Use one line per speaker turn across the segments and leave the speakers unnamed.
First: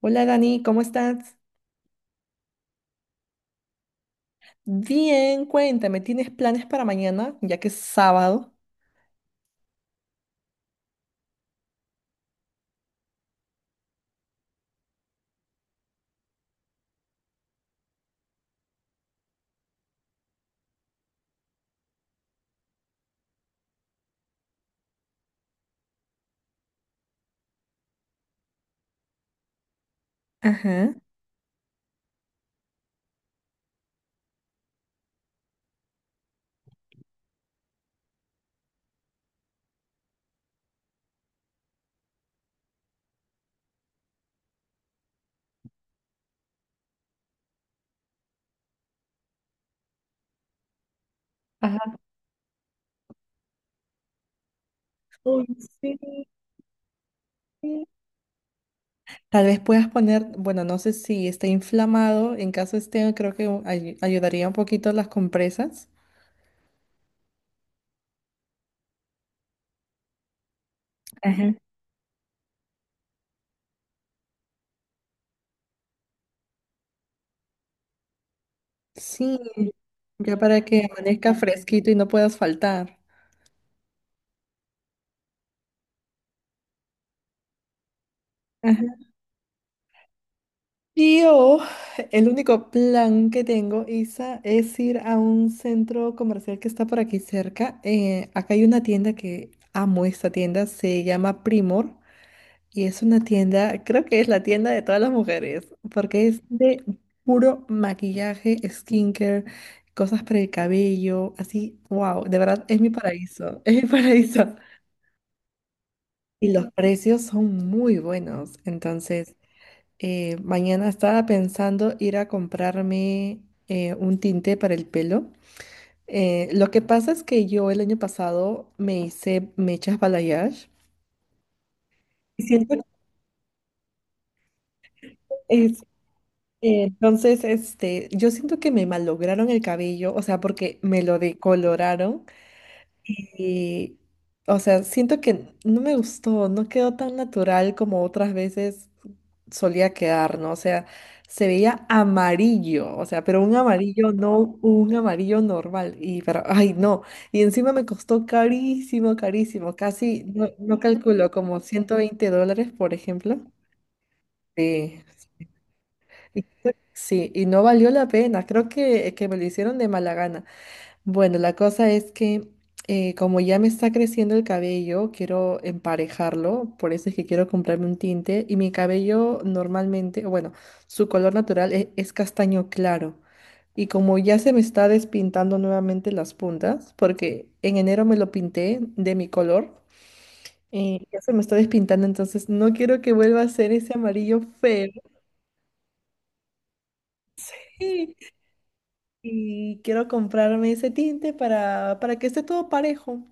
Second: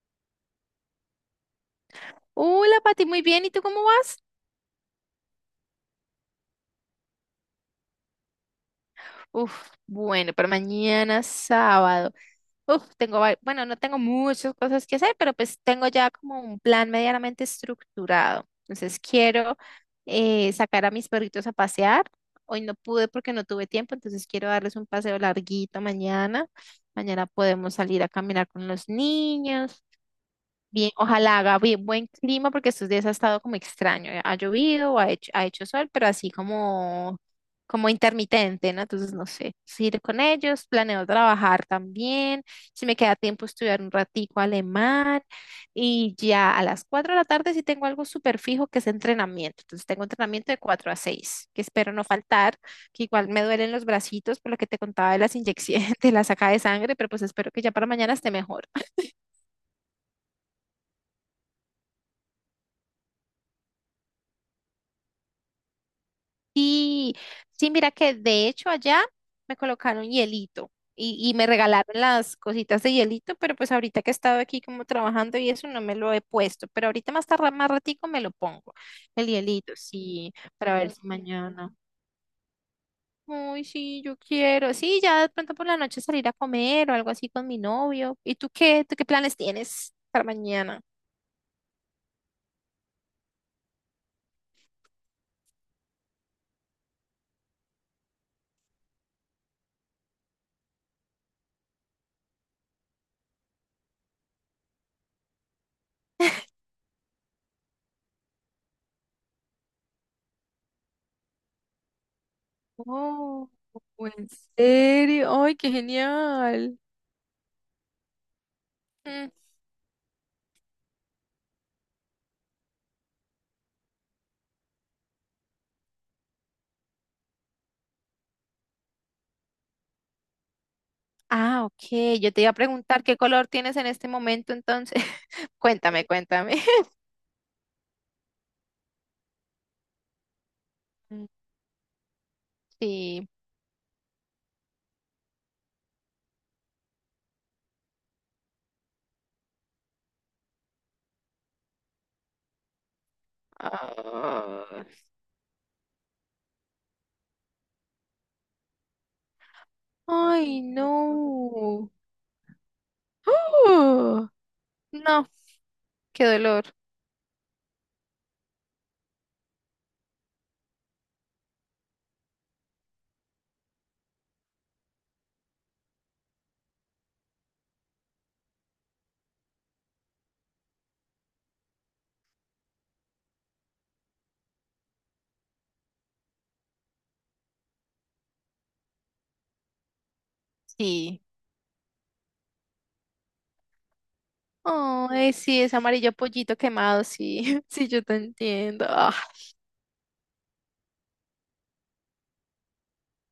Hola Dani, ¿cómo estás?
Hola, Pati, muy bien. ¿Y tú cómo vas?
Bien, cuéntame, ¿tienes planes para mañana, ya que es sábado?
Uf, bueno, pero mañana sábado. Uf, bueno, no tengo muchas cosas que hacer, pero pues tengo ya como un plan medianamente estructurado. Entonces quiero sacar a mis perritos a pasear. Hoy no pude porque no tuve tiempo, entonces quiero darles un paseo larguito mañana. Mañana podemos salir a caminar con los niños. Bien,
Ajá.
ojalá haga bien, buen clima porque estos días ha estado como extraño. Ha llovido, ha hecho sol, pero así como intermitente, ¿no? Entonces, no sé, ir con ellos, planeo trabajar también. Si me queda tiempo, estudiar un ratico alemán. Y ya a las 4 de la tarde sí tengo algo súper fijo que es entrenamiento. Entonces, tengo entrenamiento de 4 a 6 que espero
Ajá.
no faltar, que igual me duelen los bracitos por lo que te contaba de las
Uy,
inyecciones,
sí.
de la saca de sangre, pero pues espero que ya para mañana esté mejor.
Tal vez puedas poner, bueno, no sé si está inflamado, en caso esté, creo que ayudaría un poquito las compresas.
Sí, sí, mira que de hecho allá me colocaron hielito y me
Ajá.
regalaron las cositas de hielito, pero pues ahorita que he estado aquí como trabajando y eso no me lo he puesto, pero ahorita más tarde, más ratico me lo pongo, el
Sí,
hielito, sí,
ya para
para
que
ver si
amanezca
mañana.
fresquito y no puedas faltar.
Uy, sí, yo quiero. Sí, ya de pronto por la noche salir a comer o algo así con mi novio. ¿Y tú qué? ¿Tú qué planes tienes para mañana?
Yo, el único plan que tengo, Isa, es ir a un centro comercial que está por aquí cerca. Acá hay una tienda que amo esta tienda, se llama Primor y es una tienda, creo que es la tienda de todas las mujeres, porque es de puro maquillaje, skincare, cosas para el cabello, así, wow, de verdad es mi
Oh,
paraíso, es mi
¿en
paraíso.
serio? ¡Ay, qué
Y los
genial!
precios son muy buenos, entonces. Mañana estaba pensando ir a comprarme un tinte para el pelo. Lo que pasa es que yo el año pasado me hice mechas balayage
Ah, ok. Yo te
y
iba a
siento que
preguntar qué color tienes en este momento, entonces.
es,
Cuéntame, cuéntame.
entonces este, yo siento que me malograron el cabello, o sea, porque me lo
Mm,
decoloraron.
sí.
Y, o sea, siento que no me gustó, no quedó tan natural como otras veces solía quedar, ¿no? O sea, se veía amarillo, o sea, pero un amarillo no
Ah.
un amarillo normal. Y, pero, ay, no. Y encima me costó carísimo, carísimo, casi, no,
Ay,
no calculo, como
no.
$120, por ejemplo.
Uh,
Sí.
no, qué
Y-
dolor.
Sí, y no valió la pena, creo que me lo hicieron de mala gana. Bueno, la cosa es que como ya me está creciendo el cabello, quiero emparejarlo, por eso es que quiero comprarme un tinte y mi cabello normalmente, bueno, su color natural es, castaño claro. Y como ya se me está despintando nuevamente las puntas, porque en enero me lo pinté de mi color, ya
Sí.
se me está despintando, entonces no quiero que vuelva a ser ese amarillo feo.
Ay, sí, es amarillo pollito quemado, sí. Sí, yo te
Sí,
entiendo.
y quiero comprarme ese tinte para que esté todo parejo.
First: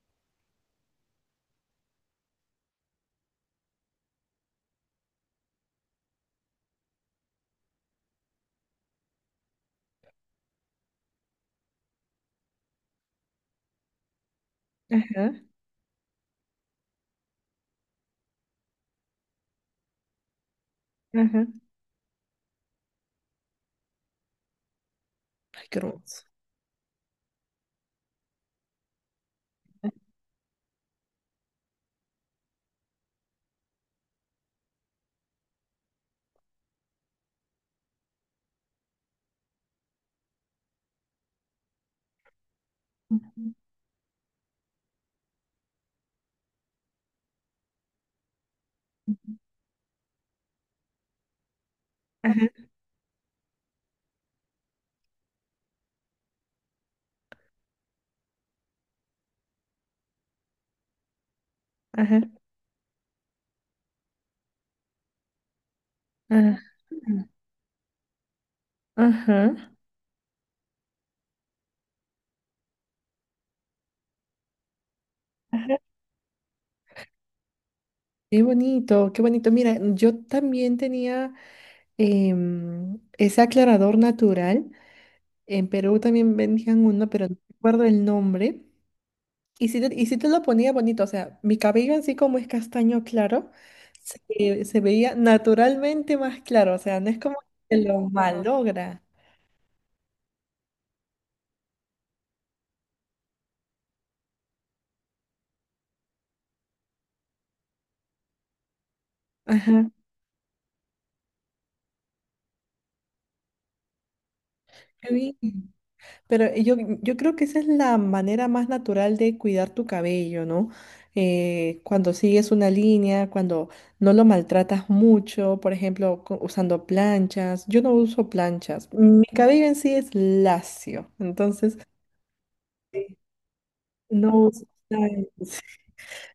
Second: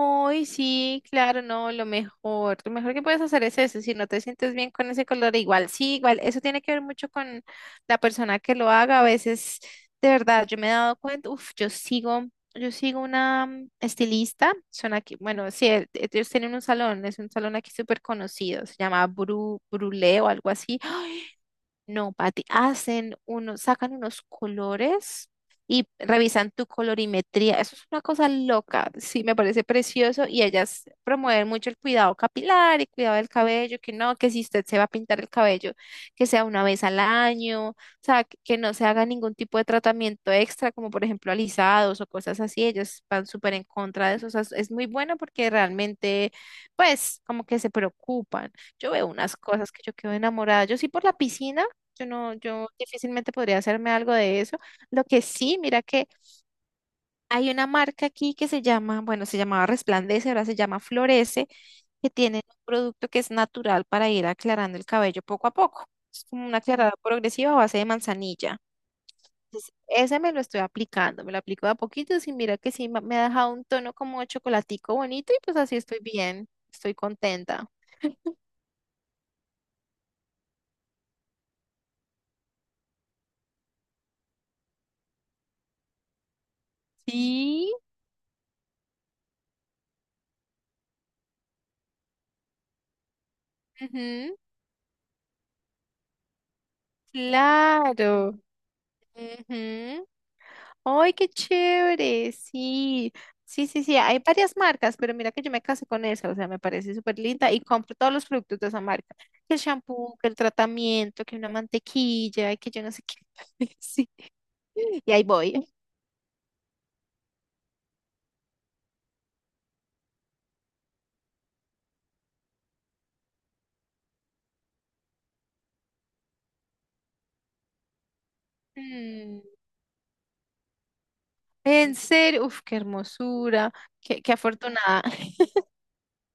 Hoy sí, claro, no, lo mejor que puedes hacer es eso, si no te sientes bien con ese color, igual, sí, igual, eso tiene que ver mucho con la persona que lo haga, a veces, de verdad, yo me he dado cuenta, uff, yo sigo una estilista, son aquí,
Ajá,
bueno, sí, ellos tienen un salón, es un salón aquí súper conocido, se llama Bru, Brulé o algo así,
ajá.
no, Pati, sacan unos colores
Qué
y
hermoso.
revisan tu colorimetría. Eso es una cosa loca, sí, me parece precioso y ellas promueven mucho el cuidado capilar y cuidado del cabello, que no, que si usted se va a pintar el cabello, que sea una vez al año, o sea, que no se haga ningún tipo de tratamiento extra, como por ejemplo alisados o cosas así. Ellas van súper en contra de eso. O sea, es muy bueno porque realmente, pues, como que se preocupan. Yo veo unas cosas que yo quedo enamorada. Yo sí por la piscina. Yo no,
Ajá,
yo difícilmente podría hacerme algo de eso. Lo que sí, mira que hay una marca aquí que se llama, bueno, se llamaba Resplandece, ahora se llama Florece, que
ajá,
tienen un producto que es natural para ir aclarando el cabello poco a poco. Es como una
ajá,
aclarada progresiva a base de manzanilla.
ajá,
Entonces, ese me lo estoy aplicando, me lo aplico de a poquitos y mira que sí ma- me ha dejado un tono como de chocolatico bonito y pues así
ajá.
estoy bien, estoy contenta.
Qué bonito, qué bonito. Mira, yo también tenía ese aclarador natural. En Perú también vendían uno, pero no
Sí,
recuerdo el nombre. Y si te, y sí te lo ponía bonito, o sea, mi cabello en sí como es castaño claro,
ujú,
se veía naturalmente más claro, o sea, no es como que lo
claro.
malogra.
Ujú. ¡Ay, qué chévere! Sí, sí, sí, sí. Hay varias marcas, pero mira que yo me casé con esa, o sea, me parece súper linda y compro todos los productos de esa marca. Que el
Ajá,
shampoo, que el tratamiento, que una mantequilla, que yo no sé qué. Sí, y
qué
ahí voy.
bien. Pero yo creo que esa es la manera más natural de cuidar tu cabello, ¿no? Cuando sigues una línea, cuando no lo maltratas mucho, por ejemplo, usando planchas. Yo no uso planchas. Mi
Mm,
cabello en sí es lacio, entonces.
en serio, uf, qué
Sí.
hermosura, qué
No uso
afortunada.
planchas.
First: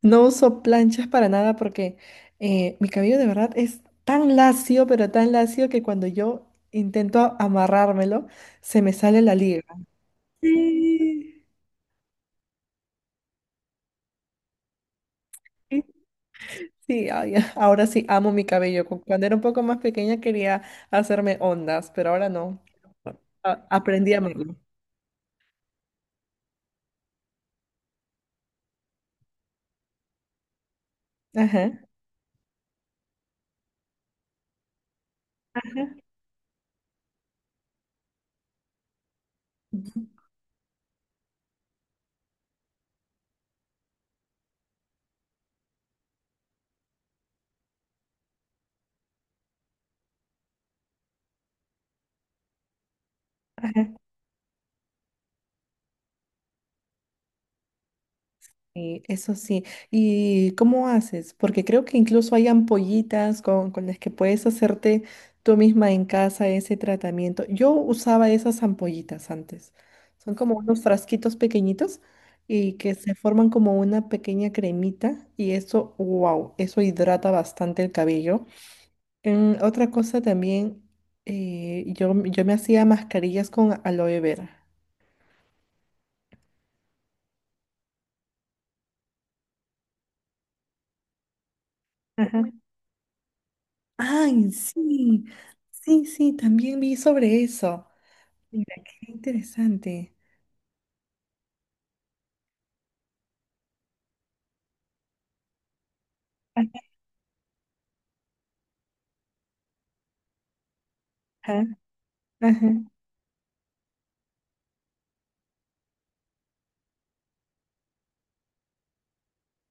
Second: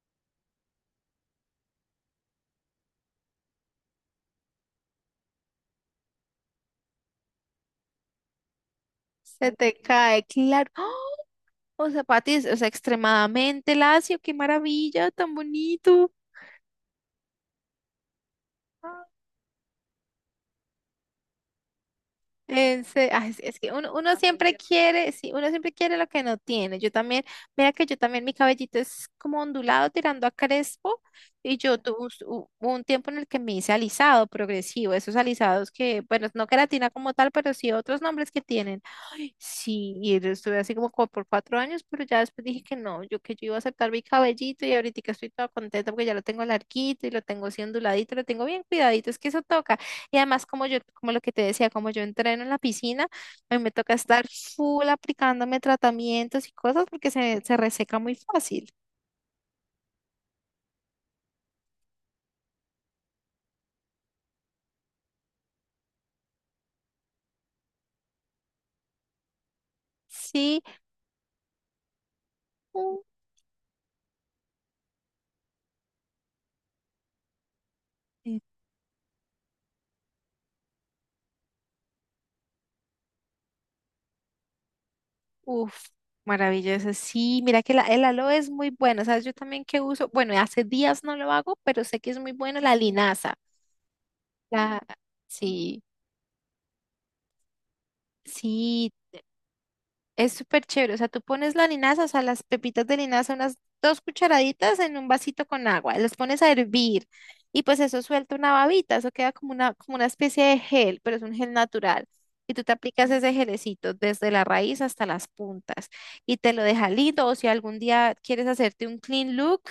No uso planchas para nada porque mi cabello de verdad es tan lacio, pero tan lacio que cuando yo intento amarrármelo, se me sale la
Se
liga.
te cae, claro. ¡Oh!
Sí.
O sea, Pati, o sea, extremadamente lacio, qué maravilla, tan bonito.
Sí, ay, ahora sí amo mi cabello. Cuando era un poco más pequeña quería hacerme ondas, pero ahora no.
Ay, sí, es que uno,
Aprendí
uno
a amarlo.
siempre quiere, sí, uno siempre quiere lo que no tiene. Yo también, mira que yo también, mi cabellito es como ondulado tirando a crespo y
Ajá,
yo tuve un tiempo en el que me hice alisado progresivo, esos alisados
ajá,
que, bueno, no queratina como tal, pero sí otros nombres que tienen. Sí, y yo estuve así como por 4 años, pero ya después dije que no, yo que yo iba a aceptar mi cabellito y ahorita estoy toda contenta porque ya lo tengo larguito y lo tengo así onduladito, lo tengo bien cuidadito, es que eso toca. Y además como yo, como lo que te decía, como yo entreno en la piscina, a mí me
ajá.
toca estar full aplicándome tratamientos y cosas porque se reseca muy fácil.
Sí, eso sí. ¿Y cómo haces? Porque creo que incluso hay ampollitas con las que puedes hacerte tú misma en casa ese tratamiento. Yo usaba esas ampollitas antes. Son como
Sí,
unos frasquitos pequeñitos y que
u-
se forman como una pequeña cremita y eso, wow, eso hidrata bastante el
sí.
cabello. En otra cosa también, yo me hacía mascarillas con aloe vera.
Uf, maravilloso. Sí, mira que la, el aloe es muy bueno, ¿sabes? Yo también que uso, bueno, hace días no lo hago, pero sé que es muy
Ajá.
bueno la linaza.
Ay,
La,
sí,
sí,
sí, sí, también vi sobre eso. Mira,
sí,
qué interesante.
es súper chévere. O sea, tú pones la linaza, o sea, las pepitas de linaza, unas 2 cucharaditas en un vasito con agua, las pones a hervir y pues eso suelta una babita, eso queda como una especie de gel, pero es un gel
Ajá.
natural. Y tú te
Ajá.
aplicas ese gelecito desde la raíz hasta las puntas y te lo deja lindo. O si algún día quieres hacerte un clean look,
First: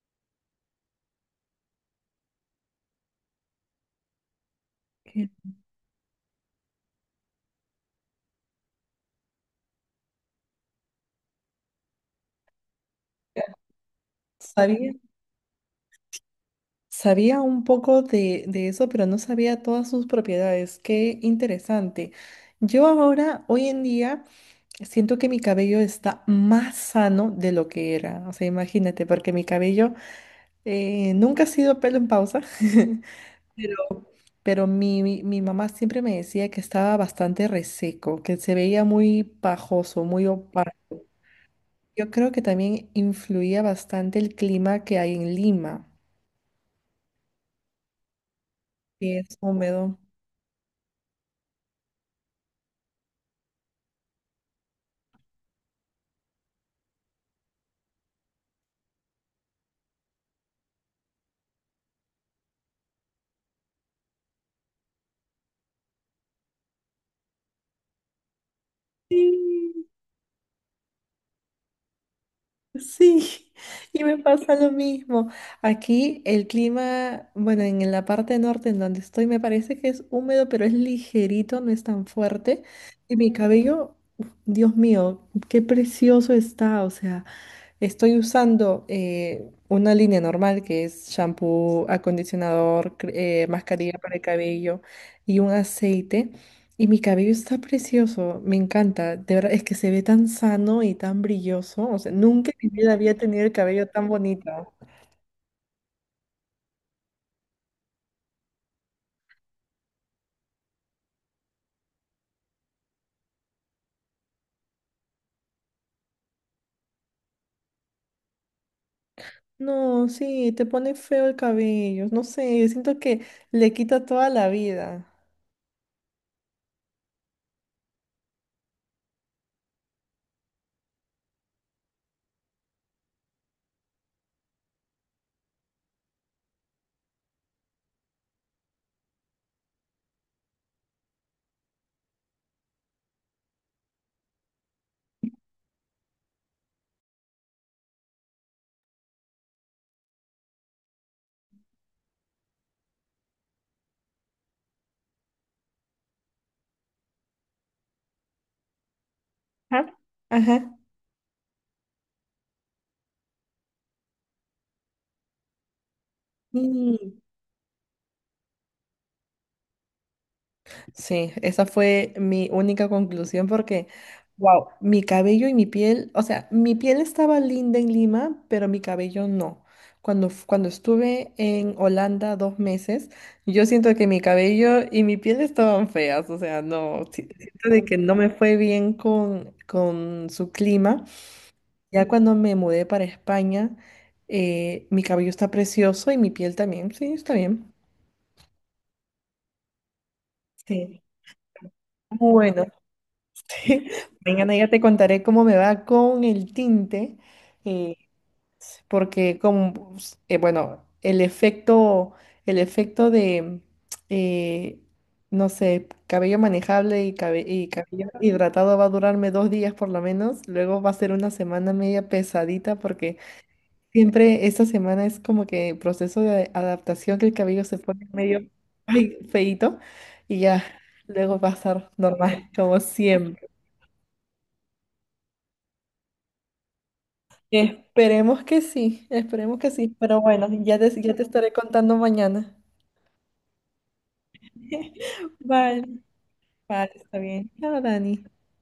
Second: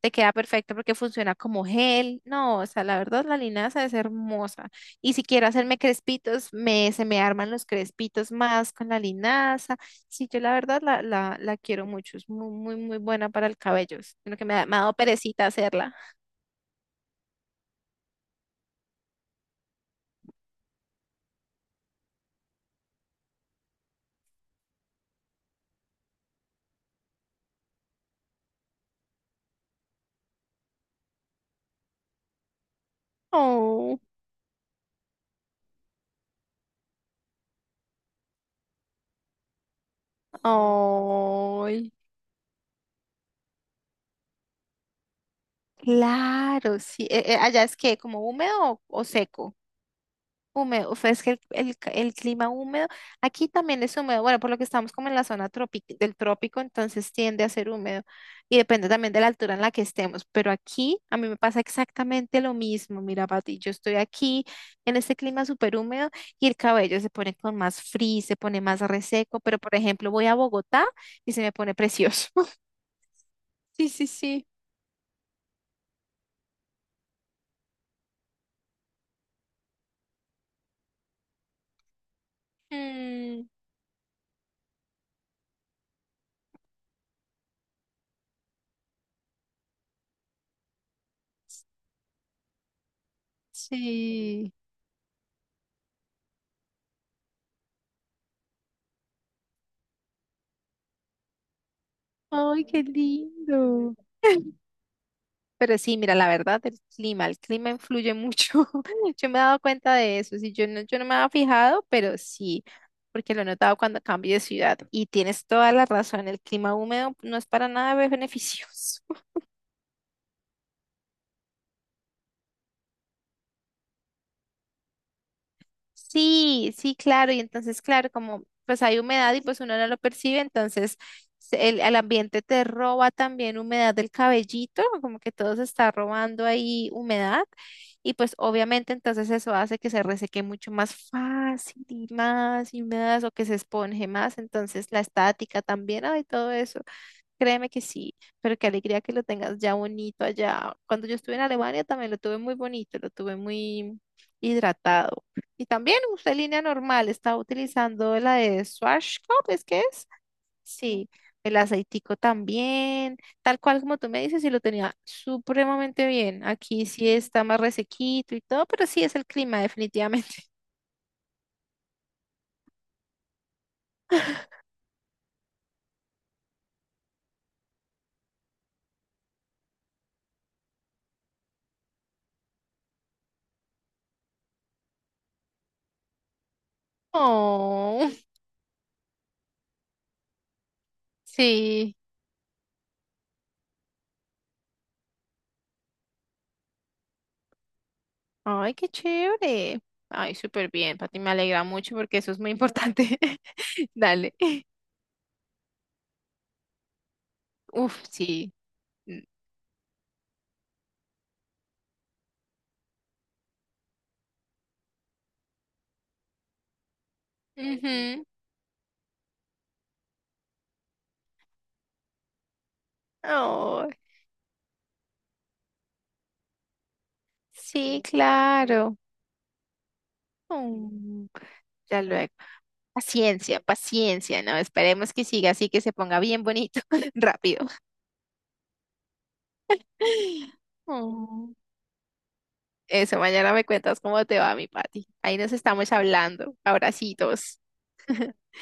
te queda perfecto porque funciona como gel. No, o sea, la verdad, la linaza es hermosa. Y si
qué-
quiero hacerme crespitos, se me arman los crespitos más con la linaza. Sí, yo la verdad la quiero mucho, es muy, muy, muy buena para el cabello, es lo que me ha
Sabía,
dado perecita hacerla.
sabía un poco de eso, pero no sabía todas sus propiedades. Qué interesante. Yo ahora, hoy en día, siento que mi cabello está más sano de lo que era. O sea, imagínate, porque mi cabello nunca ha sido pelo en pausa, pero,
Oh,
pero mi mamá siempre me decía que estaba bastante reseco, que se veía muy pajoso, muy opaco.
ay,
Yo creo que también influía bastante el clima que hay en Lima,
claro, sí. Allá es que como húmedo o
que es
seco.
húmedo.
Húmedo, es que el clima húmedo, aquí también es húmedo, bueno, por lo que estamos como en la zona tropi- del trópico, entonces tiende a ser húmedo y depende también de la altura en la que estemos, pero aquí a mí me pasa exactamente lo mismo, mira, Pati, yo estoy aquí en este clima súper húmedo y el cabello se pone con más frizz, se pone más reseco, pero por
Sí.
ejemplo voy a Bogotá y se me pone precioso.
Sí,
Sí,
y
sí,
me
sí.
pasa lo mismo. Aquí el clima, bueno, en la parte norte en donde estoy me parece que es húmedo, pero es ligerito, no es tan fuerte. Y mi
Mm,
cabello, uf, Dios mío, qué precioso está. O sea, estoy usando una línea normal que es shampoo, acondicionador, mascarilla para el
sí.
cabello y un aceite. Y mi cabello está precioso, me encanta. De verdad, es que se ve tan sano y tan brilloso. O sea, nunca
Ay,
en mi
qué
vida había tenido el cabello
lindo.
tan bonito.
Pero sí, mira, la verdad, el clima influye mucho. Yo me he dado cuenta de eso. Sí, yo no me había fijado, pero sí, porque lo he notado cuando cambio de ciudad. Y tienes toda la razón, el clima húmedo no es para nada beneficioso.
No, sí, te pone feo el cabello. No sé, siento que le quita toda la vida.
Sí, sí, claro. Y entonces, claro, como pues hay humedad y pues uno no lo percibe, entonces el ambiente te roba también humedad del cabellito, como que todo se está robando ahí humedad. Y pues obviamente entonces eso hace que se reseque mucho más fácil y más o que se esponje más. Entonces la estática también, hay todo eso. Créeme que sí, pero qué alegría que lo tengas ya bonito allá. Cuando yo estuve en Alemania también lo tuve muy bonito, lo tuve muy hidratado. Y también usé línea normal, estaba utilizando la de Schwarzkopf, ¿es que
Ajá.
es?
Ajá.
Sí, el aceitico también, tal cual como tú me dices, y lo tenía supremamente bien. Aquí sí
Sí.
está más resequito y todo, pero sí es el clima, definitivamente.
Sí, esa fue mi única conclusión porque, wow, mi cabello y mi piel, o sea, mi piel estaba linda en Lima, pero mi cabello no. Cuando estuve en Holanda 2 meses, yo siento que mi cabello y mi piel estaban feas, o sea, no, siento de que
Oh,
no me fue bien con su clima.
sí.
Ya cuando me mudé para España, mi cabello está precioso y mi piel también, sí, está bien.
Ay, qué chévere. Ay, súper bien,
Sí.
Pati, me alegra mucho porque eso es muy
Bueno,
importante. Dale.
mañana ya te contaré cómo me va con el tinte, eh,
Uf, sí. Mm,
porque como, bueno, el efecto de, eh, no sé, cabello manejable y, y cabello
ujú.
hidratado va a durarme 2 días por lo menos, luego va a ser una semana media pesadita porque
Oh,
siempre esta semana es como que proceso de adaptación que el cabello se
sí,
pone medio,
claro.
ay, feíto y ya,
Mm,
luego va a estar
ya luego.
normal como siempre.
Paciencia, paciencia, ¿no? Esperemos que siga así, que se ponga bien bonito, rápido.
Esperemos que sí, pero bueno, ya te estaré
Oh.
contando mañana.
Eso, mañana me cuentas cómo te va, mi Pati. Ahí nos
Vale,
estamos hablando.
vale, está bien.
Abracitos.
Chao, Dani.